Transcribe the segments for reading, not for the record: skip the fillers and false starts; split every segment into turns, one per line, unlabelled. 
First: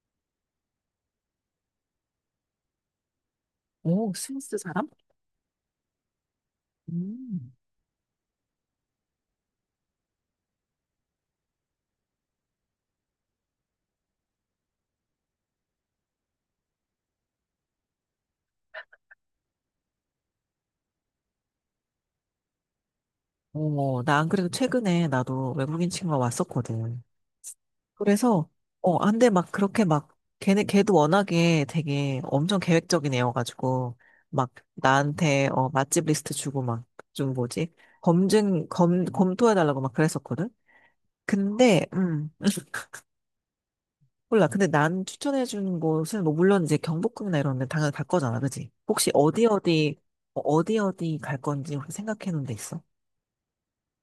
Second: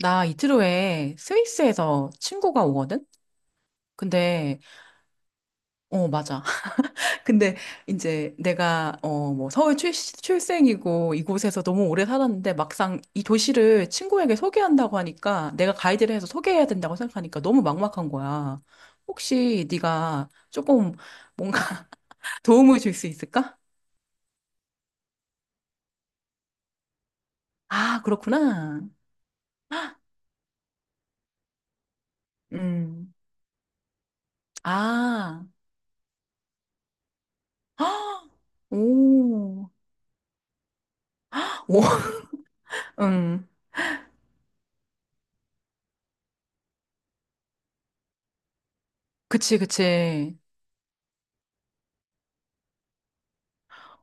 나 이틀 후에 스위스에서 친구가 오거든?
오, 스위스
근데,
사람?
어, 맞아.
음.
근데 이제 내가, 뭐, 서울 출생이고 이곳에서 너무 오래 살았는데 막상 이 도시를 친구에게 소개한다고 하니까 내가 가이드를 해서 소개해야 된다고 생각하니까 너무 막막한 거야. 혹시 네가 조금 뭔가 도움을 줄 수 있을까?
나 안 그래도 최근에 나도 외국인 친구가 왔었거든.
아,
그래서,
그렇구나.
어, 안 돼, 막 그렇게 막, 걔네, 걔도 워낙에 되게 엄청
음.
계획적인 애여가지고, 막 나한테,
아.
맛집 리스트 주고 막, 좀 뭐지?
헉! 오.
검토해달라고 막 그랬었거든?
오.
근데, 음,
음.
몰라. 근데 난 추천해준 곳은, 뭐, 물론 이제 경복궁이나 이런 데 당연히 갈 거잖아, 그지? 혹시 어디
그치,
어디,
그치.
어디 어디 갈 건지 혹시 생각해 놓은 데 있어?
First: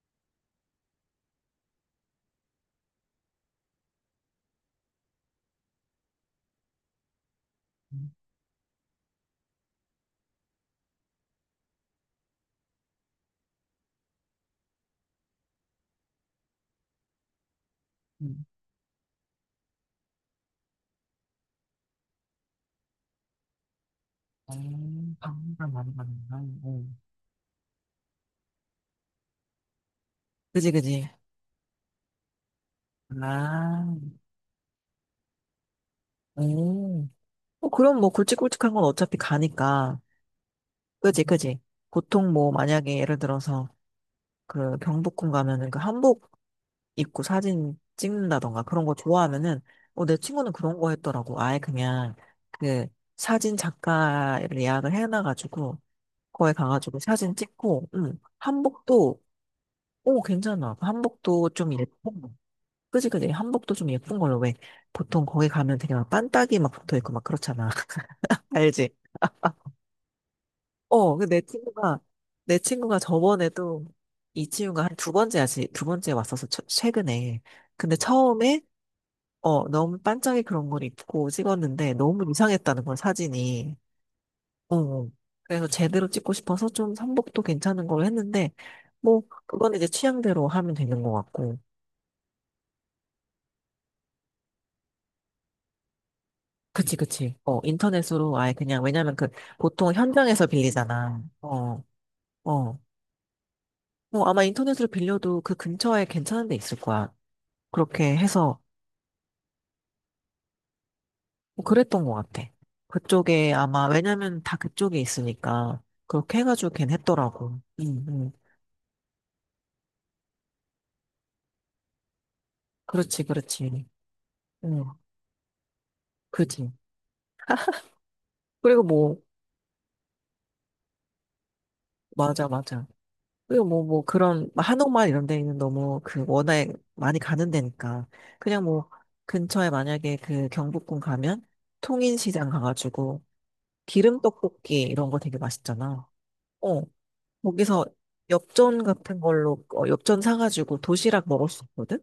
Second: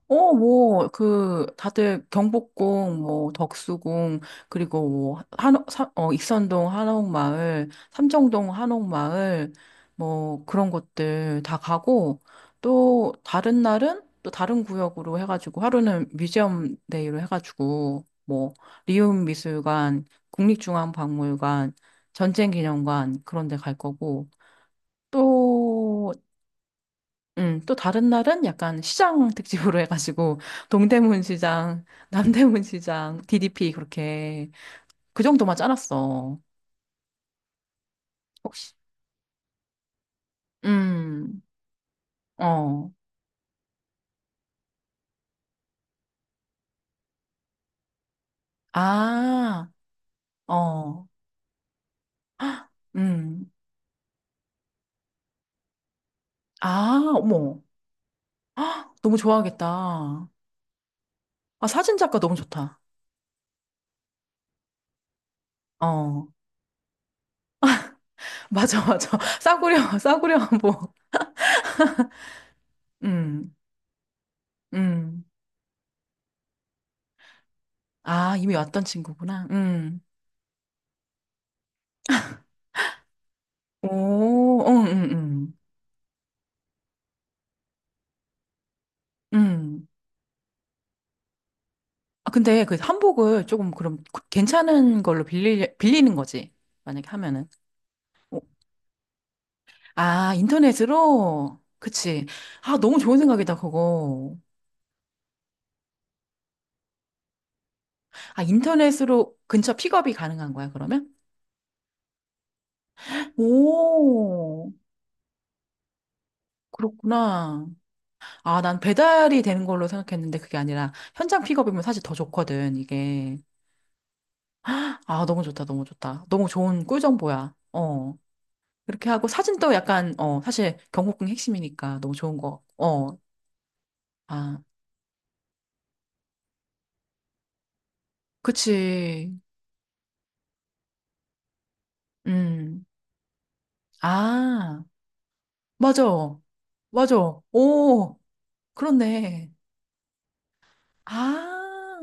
어, 뭐, 그, 다들 경복궁, 뭐, 덕수궁, 그리고 뭐, 한옥, 익선동 한옥마을, 삼청동 한옥마을, 뭐, 그런 것들 다 가고, 또, 다른 날은 또 다른 구역으로 해가지고, 하루는 뮤지엄 데이로 해가지고,
음.
뭐, 리움미술관, 국립중앙박물관, 전쟁기념관, 그런 데 갈 거고,
방문가 많이
또,
받는다. 음.
또 다른 날은 약간 시장 특집으로 해가지고
그지, 그지.
동대문 시장, 남대문 시장, DDP
아,
그렇게 그 정도만 짜놨어.
음, 어, 그럼 뭐 굵직굵직한
혹시
건 어차피 가니까. 그지,
음,
그지. 보통 뭐
어,
만약에 예를 들어서 그 경복궁 가면은 그 한복 입고 사진 찍는다던가 그런 거 좋아하면은
아,
어, 내 친구는 그런 거
어,
했더라고. 아예 그냥 그
음,
사진 작가를 예약을 해놔가지고 거기 가가지고
아,
사진
어머,
찍고,
헉, 너무
한복도, 오,
좋아하겠다.
괜찮아. 한복도
아,
좀
사진
예뻐.
작가 너무 좋다.
그지, 그지. 한복도 좀 예쁜 걸로 왜 보통 거기 가면 그냥
어,
빤딱이 막 붙어 있고 막 그렇잖아.
맞아,
알지?
맞아. 싸구려, 싸구려 한복.
어, 그 내 친구가
음,
저번에도 이 친구가 한 두
음,
번째야지 두 번째 왔어서 처- 최근에. 근데
아, 이미
처음에
왔던 친구구나.
어 너무 반짝이 그런 걸 입고 찍었는데 너무 이상했다는 걸 사진이.
오,
어.
응,
어.
응, 응,
그래서 제대로 찍고 싶어서 좀 한복도 괜찮은 걸 했는데 뭐 그건
응.
이제 취향대로 하면 되는 것 같고.
아, 근데 그 한복을 조금 그럼 그- 괜찮은 걸로 빌리, 빌리는 거지.
그치,
만약에
그치.
하면은.
어, 인터넷으로
오.
아예 그냥, 왜냐면 그, 보통
아,
현장에서 빌리잖아.
인터넷으로?
어,
그치. 아,
어.
너무 좋은 생각이다,
뭐
그거.
아마 인터넷으로 빌려도 그 근처에 괜찮은 데 있을 거야. 그렇게
아,
해서,
인터넷으로 근처 픽업이 가능한 거야, 그러면?
뭐 그랬던 것 같아. 그쪽에 아마, 왜냐면 다
오,
그쪽에 있으니까, 그렇게 해가지고 걘 했더라고.
그렇구나.
응, 응.
아, 난 배달이 되는 걸로 생각했는데 그게 아니라 현장 픽업이면 사실 더 좋거든,
그렇지,
이게.
그렇지. 응,
아, 너무 좋다, 너무 좋다. 너무
그치.
좋은 꿀정보야. 어.
그리고
그렇게
뭐,
하고 사진도 약간, 사실 경복궁 핵심이니까 너무 좋은
맞아,
거. 같고.
맞아.
어.
그리고 뭐, 뭐, 그런,
아.
뭐 한옥마을 이런 데는 너무 그 워낙 많이 가는 데니까. 그냥 뭐,
그치.
근처에 만약에 그 경복궁 가면 통인시장
음.
가가지고 기름떡볶이
아,
이런 거 되게 맛있잖아.
맞아.
어,
맞아.
거기서
오,
엽전 같은
그렇네.
걸로, 어, 엽전 사가지고 도시락 먹을 수 있거든?
아,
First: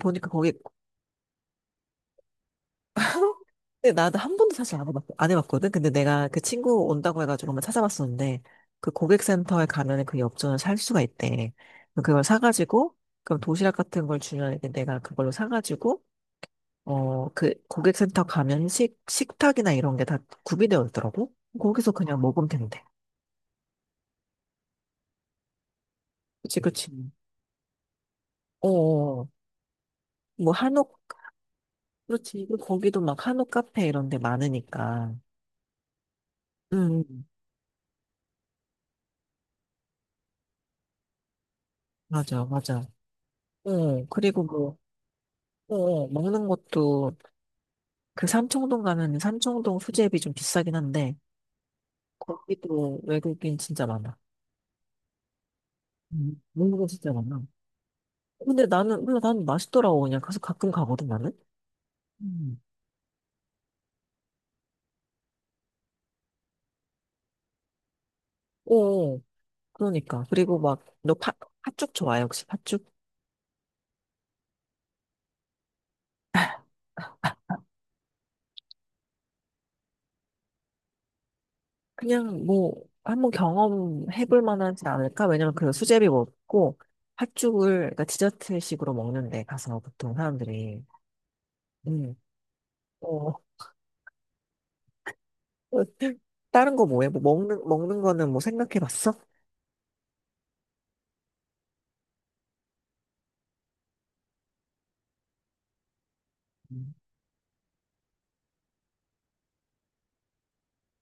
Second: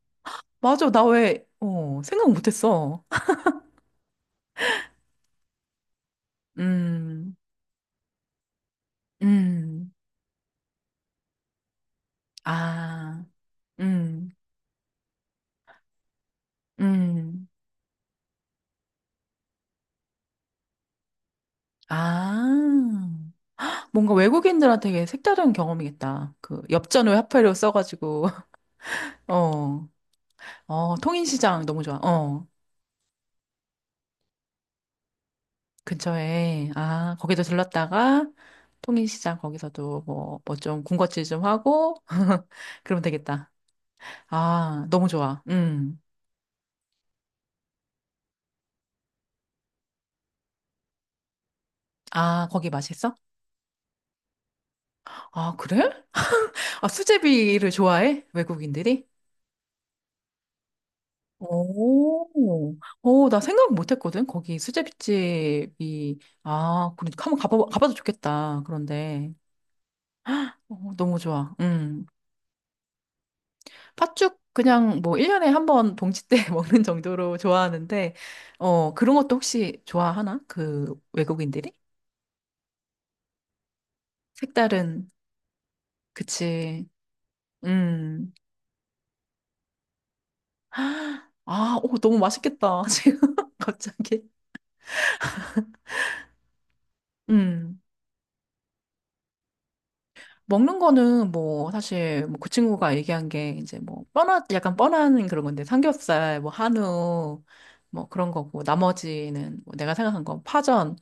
보니까 거기
맞아. 나 왜, 생각 못했어.
근데 나도 한 번도 사실 안 해봤거든. 근데 내가 그 친구 온다고
음,
해가지고 한번 찾아봤었는데 그 고객센터에
음,
가면은 그 엽전을 살 수가 있대. 그럼 그걸 사가지고
아,
그럼 도시락 같은 걸
음,
주면 이제 내가 그걸로 사가지고 어
음,
그 고객센터 가면 식 식탁이나 이런 게 다 구비되어 있더라고. 거기서 그냥 먹으면 된대.
아. 뭔가 외국인들한테 색다른 경험이겠다.
그치
그,
그치.
엽전 외화폐로 써가지고,
어, 어.
어,
뭐
어,
한옥
통인시장 너무 좋아.
그렇지.
어.
그리고 거기도 막 한옥 카페 이런 데 많으니까.
근처에, 아,
음
거기도 들렀다가, 통일시장 거기서도 뭐, 뭐 좀 군것질 좀 하고,
맞아 맞아.
그러면 되겠다.
어 그리고 뭐
아, 너무 좋아.
어,
음.
어, 먹는 것도 그 삼청동 가면 삼청동 수제비 좀 비싸긴 한데
아, 거기
거기도
맛있어?
외국인 진짜 많아.
아, 그래?
외국인
아,
진짜 많아.
수제비를 좋아해?
근데 나는
외국인들이?
몰라 나는 맛있더라고 그냥 그래서 가끔 가거든 나는. 음.
오, 오, 나 생각 못 했거든? 거기 수제비집이, 아, 그러니까 한번 가봐, 가봐도 좋겠다.
오,
그런데,
그러니까 그리고
어,
막너
너무 좋아.
팥죽
음.
좋아해 혹시 팥죽?
팥죽 그냥 뭐 1년에 한 번 동치 때 먹는 정도로 좋아하는데, 어, 그런 것도 혹시 좋아하나? 그 외국인들이?
그냥 뭐 한번 경험해볼 만하지
색다른,
않을까? 왜냐면 그 수제비 먹고
그치.
팥죽을 그러니까
음.
디저트식으로 먹는데 가서 보통 사람들이
아, 오,
음,
너무 맛있겠다.
어,
지금 갑자기.
다른 거 뭐해? 뭐
음.
먹는 거는 뭐 생각해봤어?
먹는 거는 뭐 사실 뭐 그 친구가 얘기한 게 이제 뭐 뻔한, 약간 뻔한 그런 건데 삼겹살, 뭐 한우, 뭐 그런 거고 나머지는 뭐 내가 생각한 건 파전,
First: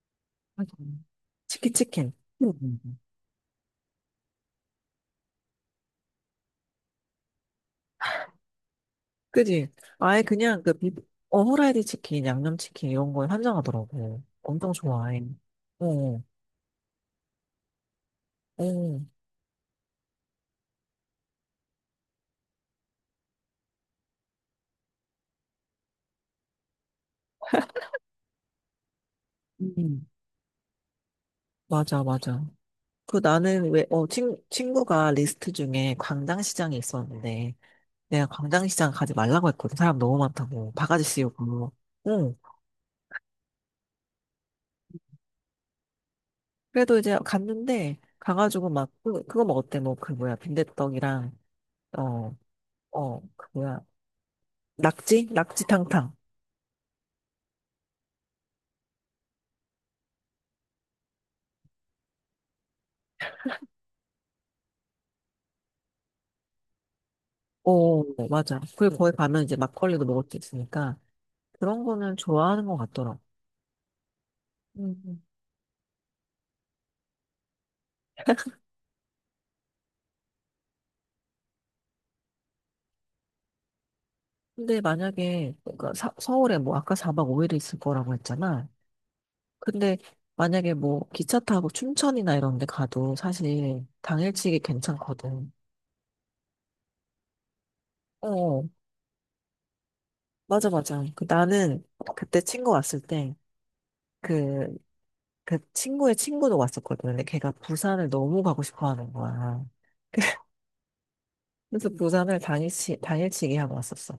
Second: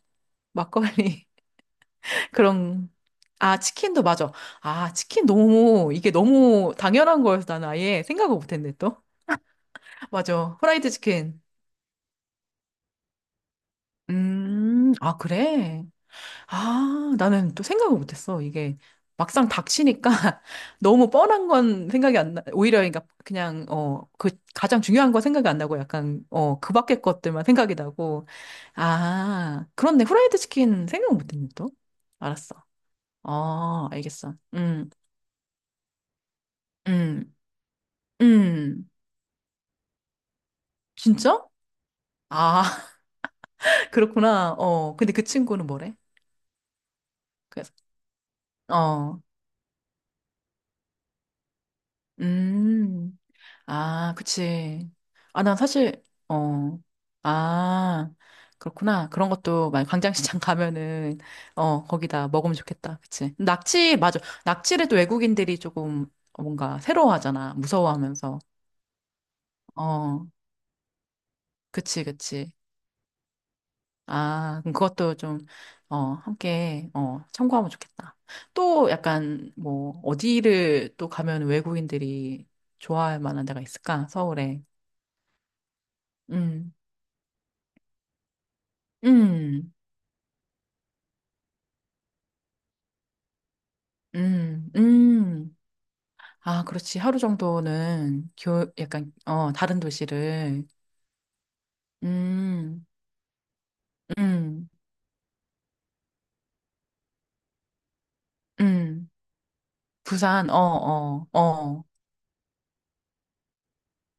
맞아.
막걸리
치킨 치킨.
그럼,
음.
아, 치킨도 맞아. 아, 치킨 너무, 이게 너무 당연한 거여서 나는 아예 생각을 못했네, 또.
그지? 아예
맞아.
그냥 그
프라이드
비,
치킨.
어, 후라이드 치킨, 양념 치킨 이런 거에 환장하더라고. 엄청
아,
좋아해.
그래?
어,
아, 나는 또 생각을 못했어. 이게
어,
막상 닥치니까 너무 뻔한 건 생각이 안 나, 오히려 그러니까 그냥, 그 가장 중요한 건 생각이 안 나고 약간, 그 밖의 것들만 생각이 나고. 아, 그렇네.
음.
후라이드 치킨 생각 못했네, 또.
맞아, 맞아.
알았어.
그 나는 왜,
어, 알겠어.
친구가 리스트 중에 광장시장이
음.
있었는데, 내가
음,
광장시장 가지 말라고 했거든. 사람 너무 많다고. 바가지
진짜?
씌우고. 응.
아, 그렇구나. 어, 근데 그 친구는 뭐래?
그래도 이제
그래서,
갔는데, 가가지고 막, 그,
어,
그거 먹었대. 뭐, 그 뭐야. 빈대떡이랑, 어,
음,
어, 그 뭐야.
아, 그치.
낙지?
아, 난 사실,
낙지탕탕.
어, 아, 그렇구나. 그런 것도, 만 광장시장 가면은, 어, 거기다 먹으면 좋겠다. 그치. 낙지, 맞아. 낙지를 또 외국인들이 조금 뭔가 새로워하잖아.
오,
무서워하면서.
맞아. 그리고 거기 가면 이제 막걸리도 먹을
어,
수 있으니까 그런
그치,
거는
그치.
좋아하는 것 같더라고.
아, 그럼 그것도
음,
좀, 함께, 참고하면 좋겠다. 또 약간, 뭐, 어디를 또 가면 외국인들이 좋아할 만한 데가 있을까? 서울에.
근데 만약에 그러니까 사- 서울에
음,
뭐 아까 4박 5일 이 있을 거라고 했잖아.
음,
근데 만약에 뭐 기차 타고 춘천이나 이런 데 가도 사실 당일치기
음,
괜찮거든.
음. 아, 그렇지. 하루 정도는
어,
약간, 다른 도시를.
맞아, 맞아. 그 나는 그때 친구
음,
왔을 때
음,
그, 그 친구의 친구도 왔었거든. 근데 걔가 부산을 너무 가고 싶어
음.
하는 거야.
부산, 어, 어, 어.
그래서 부산을 당일치기 하고 왔었어.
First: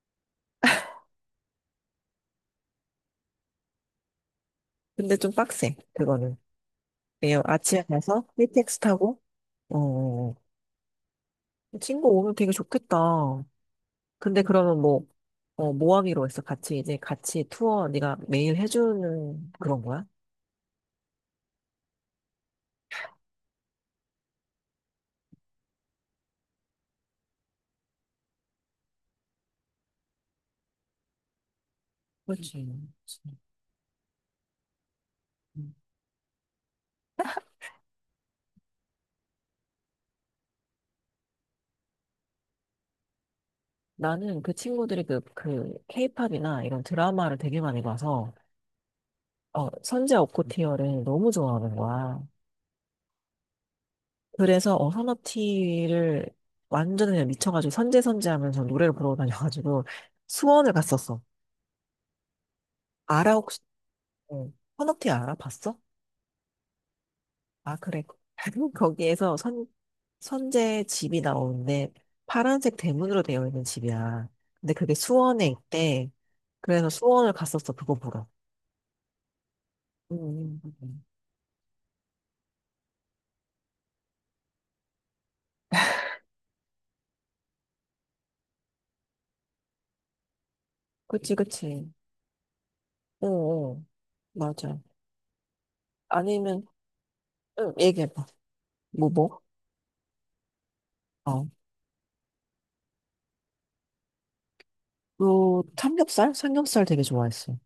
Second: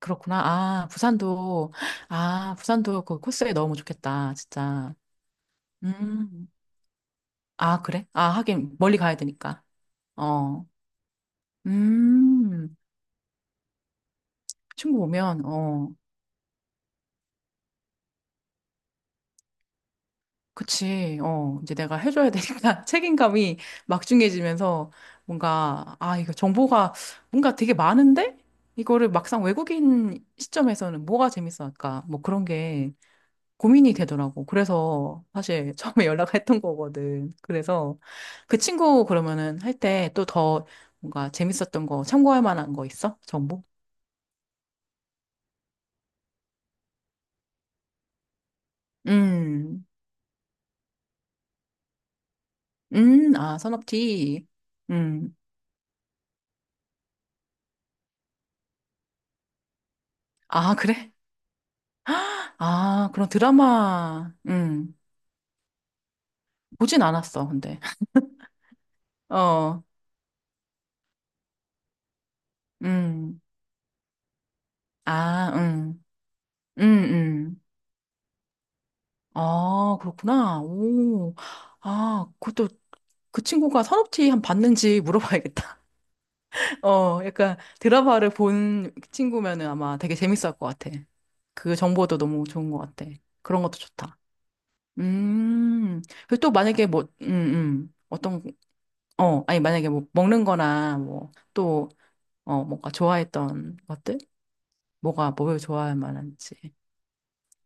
그렇구나. 아, 부산도, 아, 부산도 그 코스에 넣으면 좋겠다. 진짜.
근데 좀 빡세, 그거는.
음.
네요. 아침에
아, 그래?
가서
아, 하긴,
KTX
멀리 가야
타고,
되니까.
어, 어,
어,
어. 친구 오면 되게
음,
좋겠다. 근데 그러면
친구
뭐,
보면,
어,
어,
뭐 하기로 했어? 같이 이제 같이 투어 네가 매일 해주는 그런 거야?
그치, 어, 이제 내가 해줘야 되니까 책임감이 막중해지면서 뭔가, 아, 이거 정보가 뭔가 되게 많은데? 이거를 막상 외국인 시점에서는 뭐가 재밌어 할까? 뭐 그런
그렇지.
게
그렇지.
고민이 되더라고. 그래서
음.
사실 처음에 연락했던 거거든. 그래서 그 친구 그러면은 할 때 또 더 뭔가 재밌었던 거 참고할 만한 거 있어? 정보?
나는 그 친구들이 그, 그, 케이팝이나 이런 드라마를 되게 많이 봐서, 어,
음.
선제 오코티어를 너무 좋아하는 거야.
아, 산업티.
그래서, 어,
음.
선업티를 완전 그냥 미쳐가지고 선제 선제 하면서 노래를 부르고 다녀가지고 수원을
아, 그래?
갔었어.
아, 그럼
아라옥
드라마,
어, 헌옥티 알아봤어?
보진 않았어,
아,
근데.
그래. 거기에서 선,
어,
선제 집이 나오는데 파란색 대문으로
음.
되어 있는 집이야. 근데 그게 수원에
아,
있대.
음,
그래서 수원을
음.
갔었어, 그거 보러.
아,
음, 음,
그렇구나.
음.
오. 아, 그것도 그 친구가 산업티 한 봤는지 물어봐야겠다. 어, 약간 드라마를 본 친구면은 아마 되게 재밌을 것 같아.
그치,
그
그치.
정보도 너무 좋은 것 같아.
어,
그런 것도
어,
좋다.
맞아.
음. 그리고 또
아니면,
만약에 뭐,
응, 얘기해봐.
어떤
뭐, 뭐?
어, 아니, 만약에 뭐 먹는 거나 뭐
어,
또, 어, 뭔가 좋아했던 것들? 뭐가 뭘
그,
좋아할
삼겹살?
만한지.
삼겹살 되게 좋아했어.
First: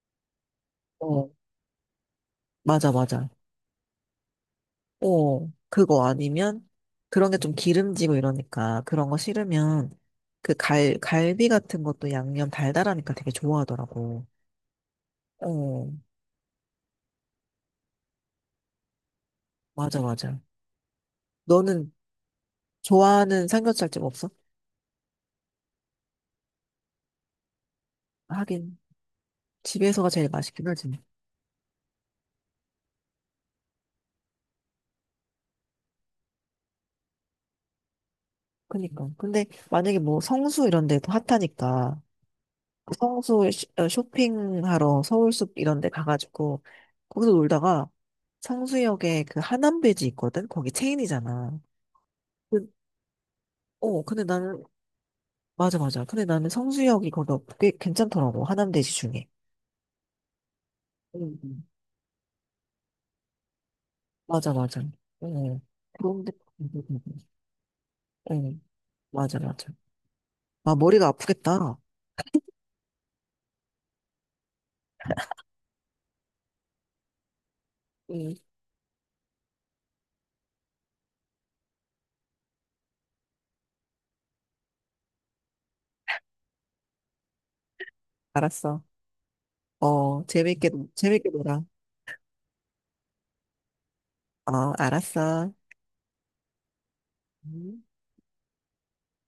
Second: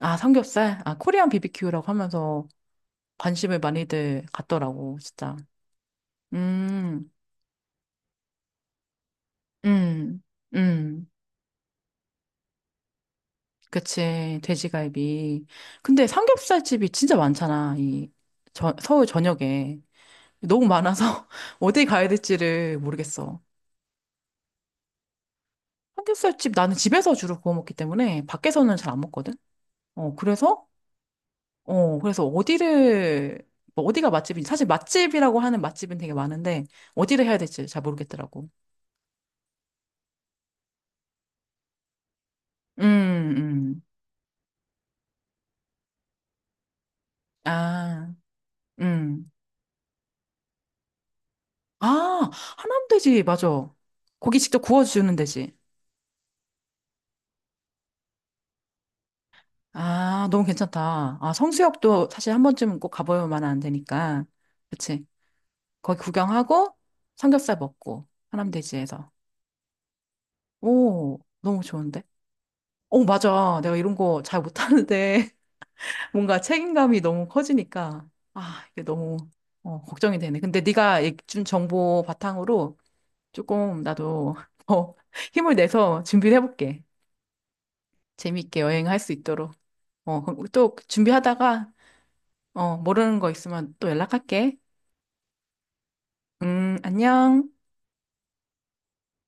아, 삼겹살? 아, 코리안
어,
비비큐라고 하면서
맞아, 맞아.
관심을 많이들 갖더라고, 진짜.
어, 그거 아니면
음,
그런 게 좀 기름지고 이러니까 그런 거 싫으면
음, 음.
갈비 같은 것도 양념 달달하니까 되게 좋아하더라고.
그치, 돼지갈비.
어,
근데 삼겹살 집이 진짜 많잖아, 이 저, 서울 전역에.
맞아, 맞아.
너무 많아서 어디
너는
가야 될지를 모르겠어.
좋아하는 삼겹살집 없어?
삼겹살 집, 나는 집에서 주로 구워 먹기 때문에 밖에서는
하긴,
잘 안 먹거든?
집에서가
어,
제일 맛있긴
그래서
하지. 뭐.
어, 그래서 어디를, 뭐 어디가 맛집인지, 사실 맛집이라고 하는 맛집은 되게 많은데, 어디를 해야 될지 잘 모르겠더라고.
그니까. 근데 만약에 뭐 성수 이런 데도 핫하니까 그
음,
성수 쇼-
음.
어, 쇼핑하러 서울숲 이런 데 가가지고 거기서 놀다가
아,
성수역에
음.
그 하남베지 있거든? 거기 체인이잖아.
아,
그-
하남돼지, 맞아.
어, 근데
고기 직접
나는
구워주는 돼지.
맞아, 맞아. 근데 나는 성수역이 꽤 괜찮더라고. 하남대지 중에.
아, 너무 괜찮다. 아,
응, 응.
성수역도 사실 한 번쯤은 꼭 가봐야만 안 되니까.
맞아, 맞아.
그치.
응.
거기
그런데,
구경하고, 삼겹살 먹고,
응,
하남돼지에서.
맞아, 맞아. 아, 머리가
오, 너무
아프겠다.
좋은데? 오, 맞아. 내가 이런 거 잘 못하는데. 뭔가 책임감이 너무 커지니까
응,
아, 이게 너무 어, 걱정이 되네. 근데 네가 준 정보 바탕으로 조금 나도 더 힘을 내서 준비를 해볼게. 재미있게
알았어.
여행할 수 있도록. 어,
어,
그럼
재밌게,
또
재밌게 놀아.
준비하다가 어, 모르는 거 있으면 또 연락할게.
어, 알았어.
안녕.
음.